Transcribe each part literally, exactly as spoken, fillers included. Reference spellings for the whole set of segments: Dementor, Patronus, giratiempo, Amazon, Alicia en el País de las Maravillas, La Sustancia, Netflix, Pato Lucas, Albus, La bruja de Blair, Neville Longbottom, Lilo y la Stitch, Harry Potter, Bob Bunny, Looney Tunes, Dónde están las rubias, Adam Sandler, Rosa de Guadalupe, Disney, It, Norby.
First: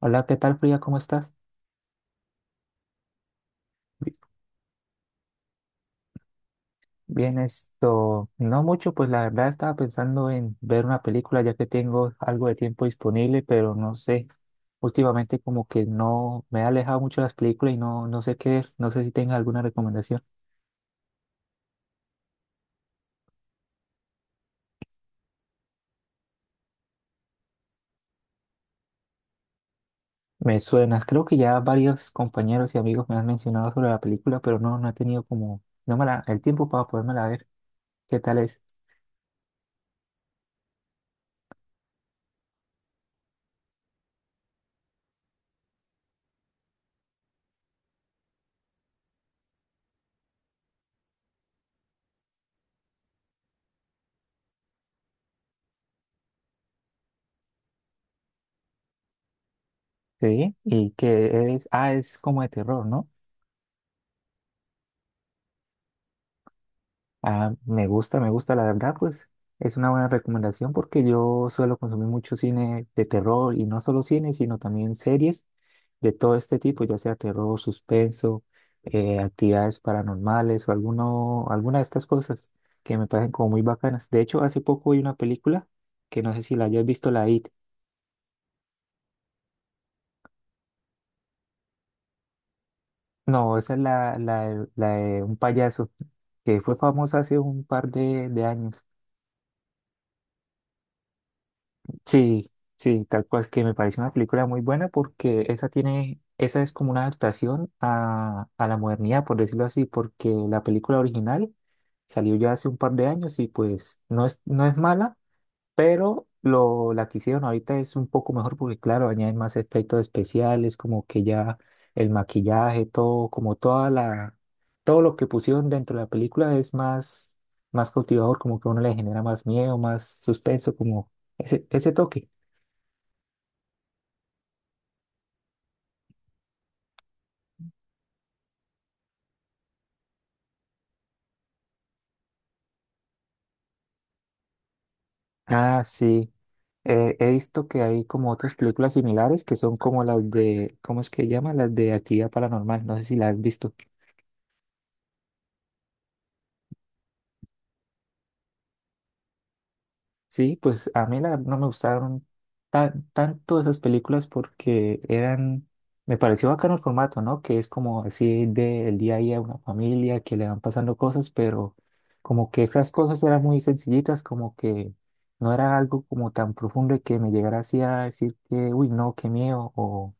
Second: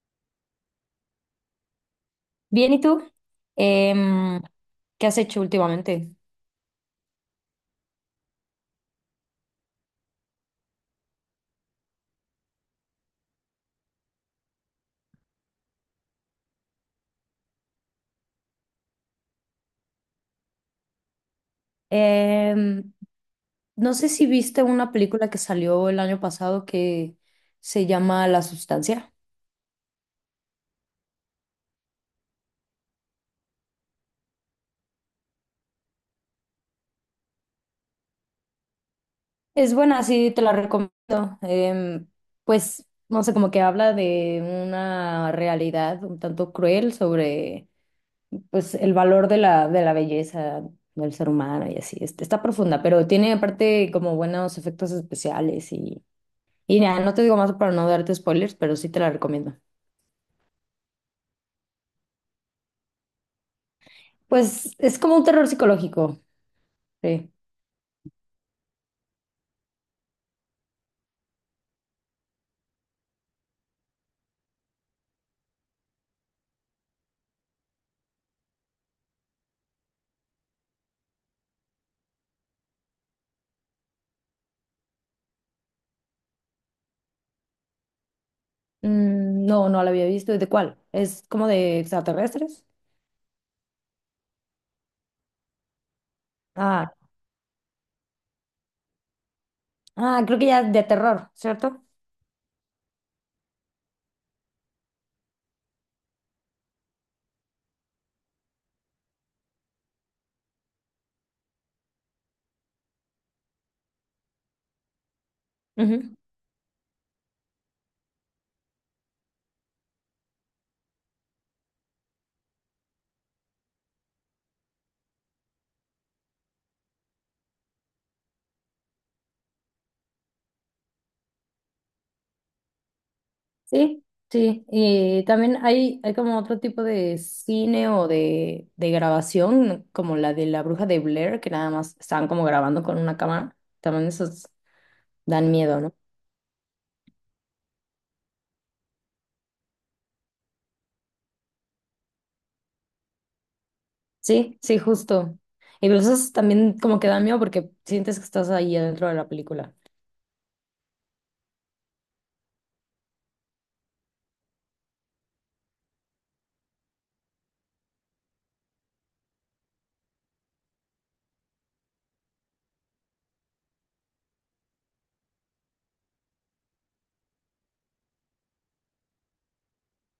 Hola, ¿qué tal, Frida? ¿Cómo estás? Bien, ¿y tú? Bi- Em, ¿qué has hecho últimamente? Bien, esto, no mucho, pues la verdad estaba pensando en ver una película ya que tengo algo de tiempo disponible, pero no sé, últimamente como que no me he alejado mucho de las películas y no, no sé qué ver, no sé si tenga alguna recomendación. Em, no sé si viste una película que salió el año pasado que se llama La Sustancia. Me suena, creo que ya varios compañeros y amigos me han mencionado sobre la película, pero no, no he tenido como, no me la, el tiempo para podérmela ver. ¿Qué tal es? Es buena, sí, te la recomiendo. Em, pues, no sé, como que habla de una realidad un tanto cruel sobre, pues, el valor de la, de la belleza del ser humano y así. Este, está profunda, pero tiene aparte como buenos efectos especiales. Y ya, no te digo más para no darte spoilers, pero sí te la recomiendo. Sí, y que es, ah, es como de terror, ¿no? Pues es como un terror psicológico. Sí. Ah, me gusta, me gusta, la verdad, pues es una buena recomendación porque yo suelo consumir mucho cine de terror y no solo cine, sino también series de todo este tipo, ya sea terror, suspenso, eh, actividades paranormales o alguno, alguna de estas cosas que me parecen como muy bacanas. De hecho, hace poco vi una película que no sé si la hayas visto, la It. Mm, no, no la había visto. ¿De cuál? ¿Es como de extraterrestres? No, esa es la, la, de- la de un payaso que fue Ah, famosa hace un par de, de años. ah, creo que ya de terror, ¿cierto? Sí, sí, tal cual que me parece una película muy buena porque esa tiene, esa es como una adaptación a, a la modernidad, por decirlo así, porque la película original salió ya hace un par de años y pues no es, no es mala, Ujú. pero lo, la que hicieron ahorita es un poco mejor porque, claro, añaden más efectos especiales, como que ya el maquillaje, todo, como toda la, todo lo que pusieron dentro de la película es más, más cautivador, como que a uno le genera más miedo, más suspenso, como ese, ese toque. Sí, sí. Y también hay, hay como otro tipo de cine o de, de grabación, como la de la bruja de Blair, que nada más estaban como grabando con una cámara. También esos dan miedo, Ah, ¿no? sí. Eh, he visto que hay como otras películas similares que son como las de, ¿cómo es que llama? Las de actividad paranormal. No sé si las has visto. Sí, sí, justo. Y pero eso también como que da miedo porque sientes que estás ahí adentro de la película. Sí, pues a mí la verdad no me gustaron tan, tanto esas películas porque eran, me pareció bacano el formato, ¿no? Que es como así del día a día, de una familia que le van pasando cosas, pero como que esas cosas eran muy sencillitas, como que no era algo como tan profundo y que me llegara así a decir que, uy, no, qué miedo, o,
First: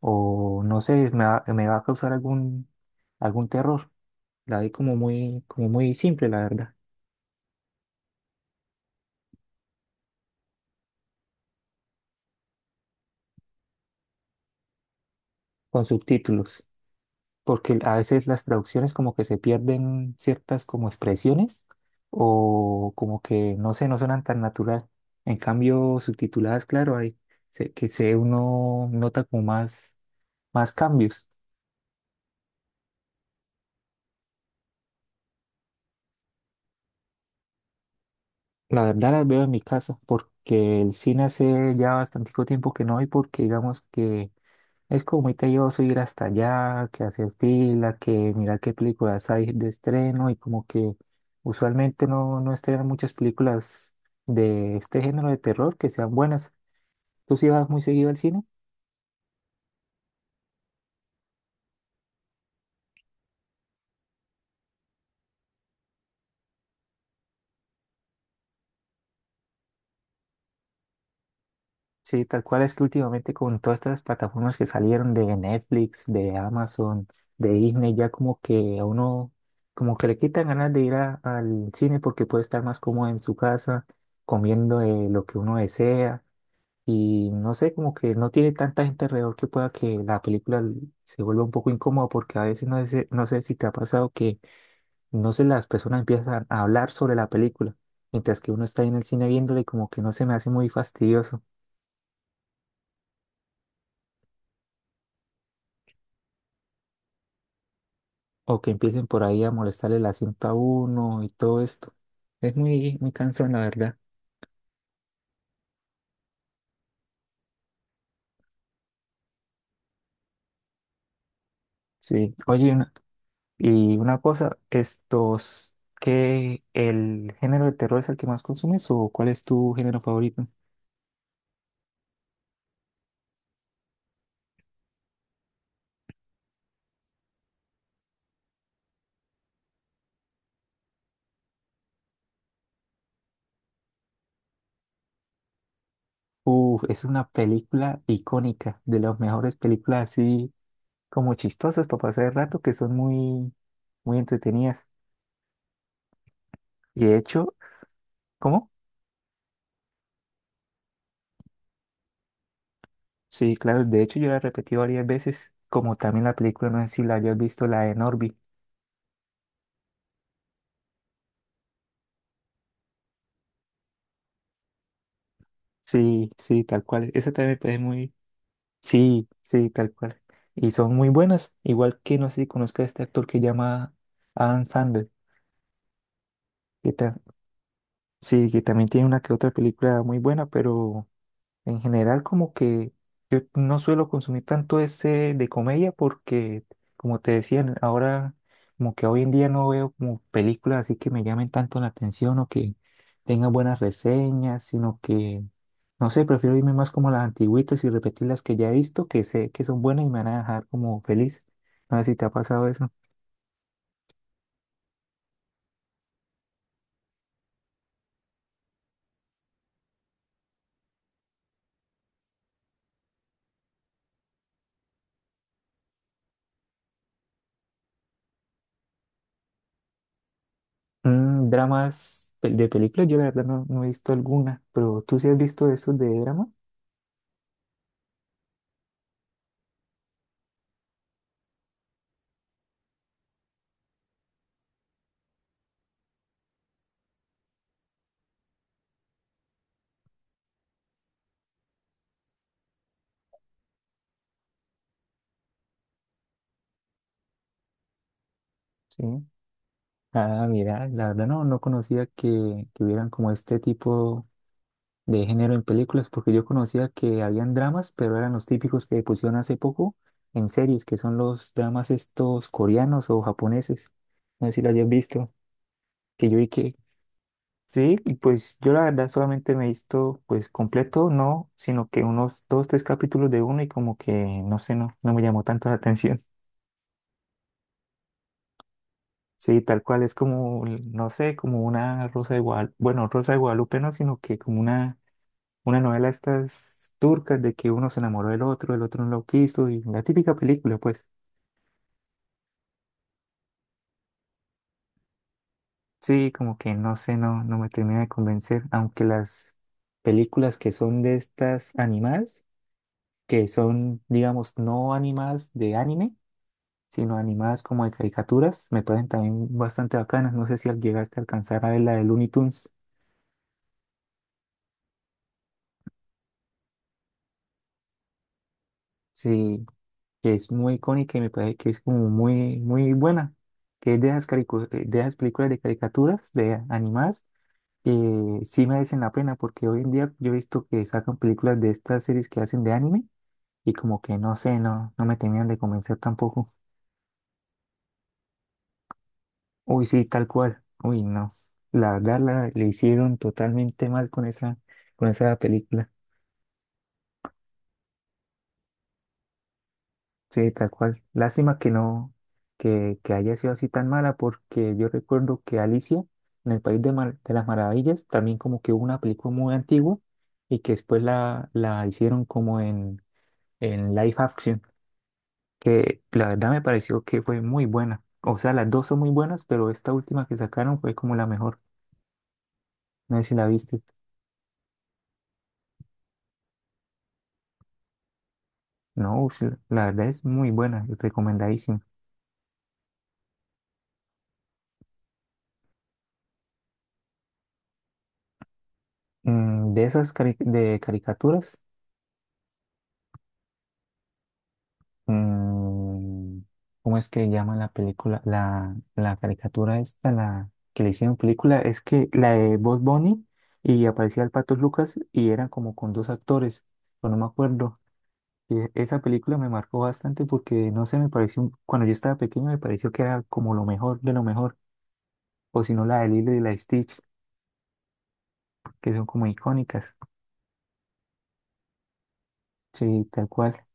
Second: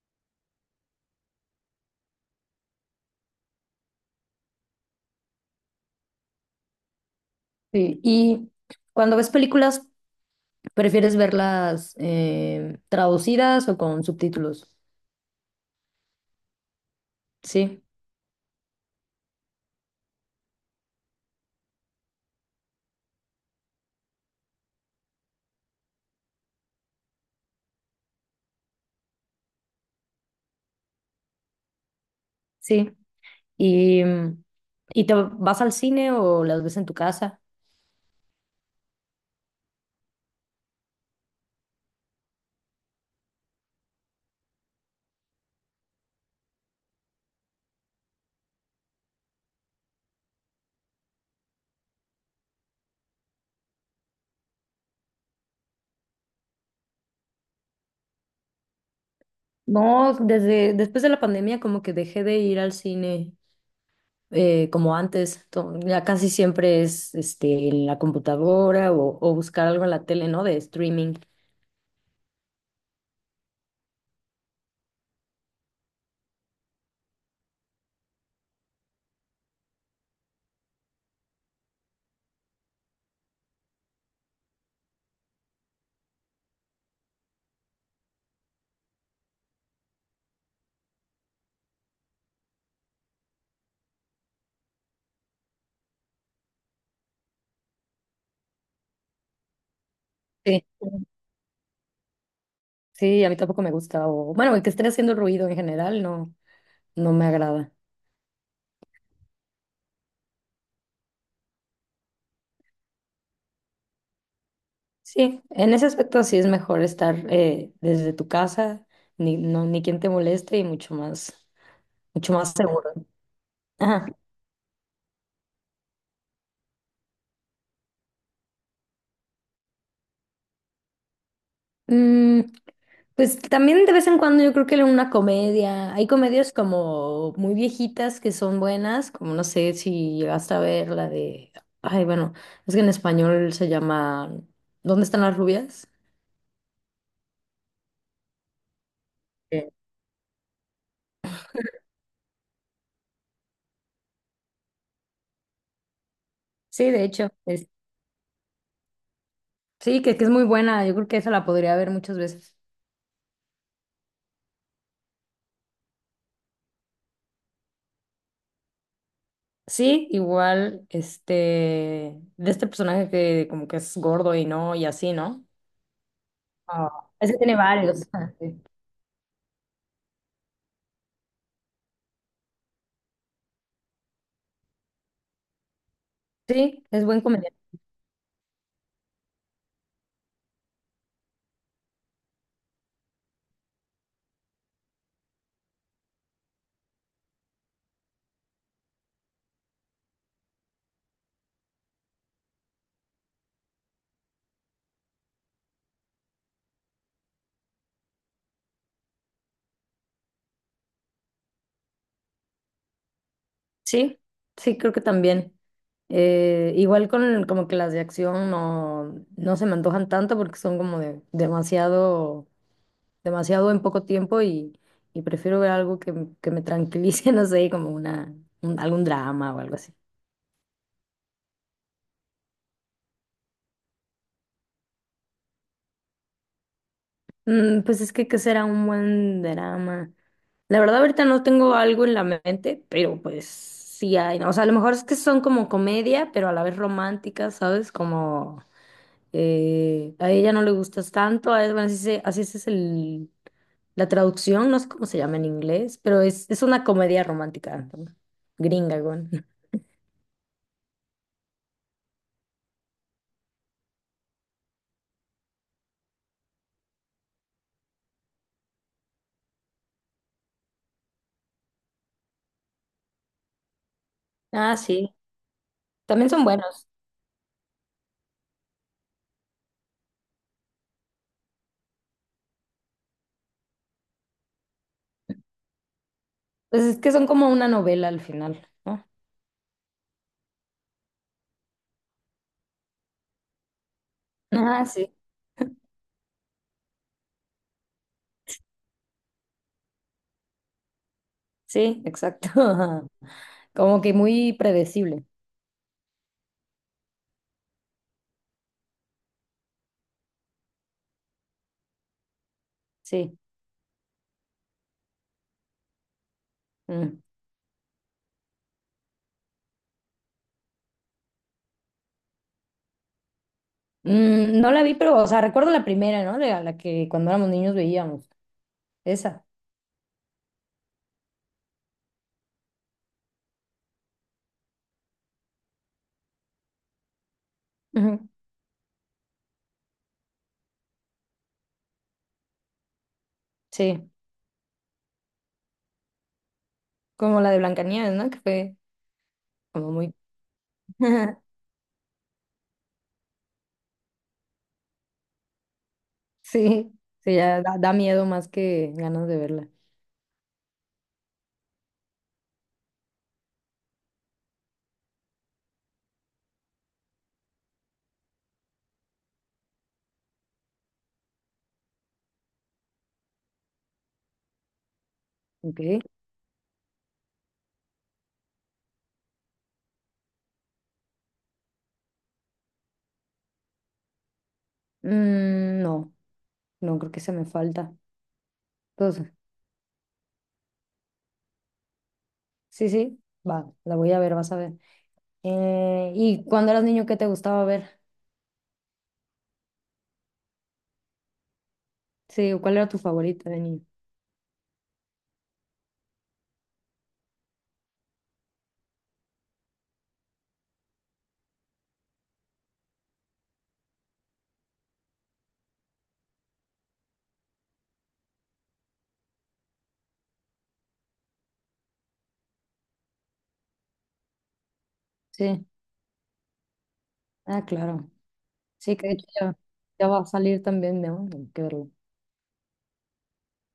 o no sé, me va, me va a causar algún, algún terror. La vi como muy, como muy simple, la verdad, Sí. Y cuando ves películas, ¿prefieres verlas eh, traducidas o con subtítulos? con subtítulos. Porque Sí, a veces las traducciones como que se pierden ciertas como expresiones o como que no sé, no suenan tan natural. En cambio, subtituladas, claro, hay se- que se uno nota como más, más cambios. sí. ¿Y, mm, y te vas al cine o las ves en tu casa? La verdad las veo en mi casa porque el cine hace ya bastante tiempo que no hay porque digamos que es como muy tedioso ir hasta allá, que hacer fila, que mirar qué películas hay de estreno y como que usualmente no, no estrenan muchas películas de este género de terror que sean buenas. ¿Tú sí vas muy seguido al cine? No, desde después de la pandemia como que dejé de ir al cine eh, como antes. To- Ya casi siempre es este, en la computadora o, o buscar algo en la tele, ¿no? De streaming. Sí, tal cual es que últimamente con todas estas plataformas que salieron de Netflix, de Amazon, de Disney, ya como que a uno como que le quitan ganas de ir a- al cine porque puede estar más cómodo en su casa, comiendo eh, lo que uno desea. Y no sé, como que no tiene tanta gente alrededor que pueda que la película l- se vuelva un poco incómoda porque a veces no sé, no sé si te ha pasado que no sé, las personas empiezan a hablar sobre la película, mientras que uno está ahí en el cine viéndole, como que no se me hace Sí. muy fastidioso Sí, a mí tampoco me gusta. O, bueno, el que esté haciendo ruido en general no, no me agrada. o que empiecen por ahí a molestarle el asiento a uno y todo esto. Es muy, muy cansón, la verdad. Sí, en ese aspecto sí es mejor estar eh, desde tu casa, ni, no, ni quien te moleste y mucho más, mucho Sí, más oye, seguro. una- y Ajá. una cosa, estos, ¿qué el género de terror es el que más consumes o cuál es tu género favorito? Mm, pues también de vez en cuando yo creo que una comedia, hay comedias como muy viejitas que son buenas, como no sé si llegaste a ver la de, ay, bueno, es que en español se llama ¿Dónde están las rubias? Uf, es una película icónica, de las mejores Eh, películas así como chistosas para pasar el rato, que son muy, muy entretenidas. Sí, de Y de hecho, hecho, ¿cómo? sí, que, que es muy buena. Yo creo que esa la podría ver muchas veces. Sí, claro, de hecho yo la repetí varias veces, como también la película, no sé si la hayas visto, la de Norby. Sí, igual, este, de este personaje que como que es gordo y no, y así, ¿no? Sí, sí, tal Ah, cual. Esa ese también tiene me parece varios. muy... Ah, sí, Sí, sí, tal cual. Y son muy buenas, igual que no sé si conozca a este actor que llama Adam Sandler, sí, que es ta- buen comediante. sí, que también tiene una que otra película muy buena, pero... En general, como que yo no suelo consumir tanto ese de comedia porque, como te decía ahora, como que hoy en día no veo como películas así que me llamen tanto la atención o que tengan buenas reseñas, sino que, no sé, prefiero irme más como a las antigüitas y repetir las que ya he visto, que sé que son buenas y me van a dejar como feliz. No sé si te ha pasado eso. Sí, sí, creo que también. Eh, igual con como que las de acción no, no se me antojan tanto porque son como de demasiado, demasiado en poco tiempo y, y prefiero ver algo que, que me tranquilice, no sé, como una, un- algún drama o algo así. Mm, dramas pel- de películas, yo la verdad no, no he visto alguna, pero tú sí has visto esos de drama, Mm, pues es que qué será un buen drama. La verdad ahorita no tengo algo en la mente, pero pues sí hay, ¿no? O sea, a lo mejor es que son como comedia, pero a la vez románticas, ¿sabes? Como eh, a ella no le gustas tanto, a él, bueno, así, se- así es el, la traducción, no sé cómo se llama en inglés, pero es, es una comedia romántica, ¿no? Gringa, sí. güey. Ah, mira, la verdad no, no conocía que, que hubieran como este tipo de género en películas, porque yo conocía que habían dramas, pero eran los típicos que pusieron hace poco en series, que son los dramas estos coreanos o japoneses. No sé si lo Ah, hayas sí, visto, que también yo son vi que buenos. sí, y pues yo la verdad solamente me he visto pues completo, no, sino que unos dos, tres capítulos de uno y como que no sé, no, no me llamó tanto la atención. Pues es que son como una novela al final, ¿no? Sí, tal cual, es como, no sé, como una Rosa de Guadalupe, bueno, Rosa de Guadalupe no, sino que como Ah, una, sí, una novela estas turcas de que uno se enamoró del otro, el otro no lo quiso, y la típica película, pues. sí, exacto. Como que muy predecible, Sí, como que no sé, no, no me termina de convencer, aunque las películas que son de estas animadas, sí. que son, digamos, no animadas de anime, sino Mm. animadas como de caricaturas, me parecen también bastante bacanas, no sé si al- llegaste a alcanzar a ver la de Looney Tunes. Mm, no la vi, pero, o sea, recuerdo la primera, ¿no? La, la que cuando éramos niños veíamos. Esa. Sí, que es muy icónica y me parece que es como muy, muy buena, que es de esas, caricu- eh, de esas películas de caricaturas, de animadas, Ujú. que sí merecen la pena, porque hoy en día yo he visto que sacan películas de estas series que hacen de anime y como Sí, que no sé, no, no me terminan de convencer tampoco. como la de Blancanieves, ¿no? Que fue Uy, como sí, muy... tal cual. Uy, no. La verdad la, le hicieron totalmente mal con esa, con esa película. Sí, sí, ya da, da miedo más que ganas de verla. Sí, tal cual. Lástima que no, que, que haya sido así tan mala, porque yo recuerdo que Alicia en el País de, Mar- de las Maravillas, también como que hubo una película muy antigua y que después la, la hicieron como en, en live action, Ok. que la verdad me pareció que fue muy buena. O sea, las dos son muy buenas, pero esta última que sacaron fue como la mejor. No sé si la viste. Mm, no, no creo que se me falta. No, Entonces, sí, la verdad es muy buena, recomendadísima. sí, sí, va, la voy a ver, vas a ver. Eh, ¿y cuando eras niño, qué te gustaba ver? Mm, de esas cari- de caricaturas. Sí, ¿cuál era tu favorita de niño? Mm, ¿cómo es que llama la película? La, la caricatura esta, la que le hicieron película, es que la de Bob Bunny y aparecía el Pato Lucas y eran como con dos actores, pero no me acuerdo. Y e- esa película me marcó bastante porque, no sé, me pareció, un- cuando yo estaba pequeño me pareció que era como lo mejor de lo mejor, o Sí, si no la de Lilo y la Stitch, ah, claro. que Sí, son que de como hecho ya, icónicas. ya va a salir también, ¿no? Hay que verlo. Sí, tal cual.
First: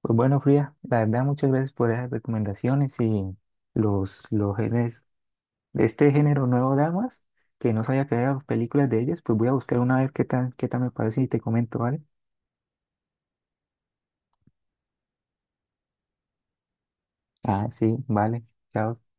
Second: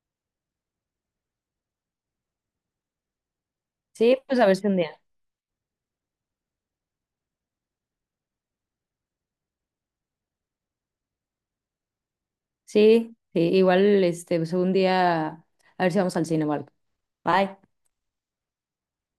Pues bueno, Frida, la verdad, muchas gracias por esas recomendaciones y Sí, los, pues a ver los si un día. géneros de este género nuevo damas, que no sabía que había películas de ellas, pues voy a buscar una a ver qué tal, qué tal me parece y te comento, ¿vale? Sí, sí, igual, este, pues un día, a ver si vamos al cine, Marco. Bye. Ah, sí, vale. Chao.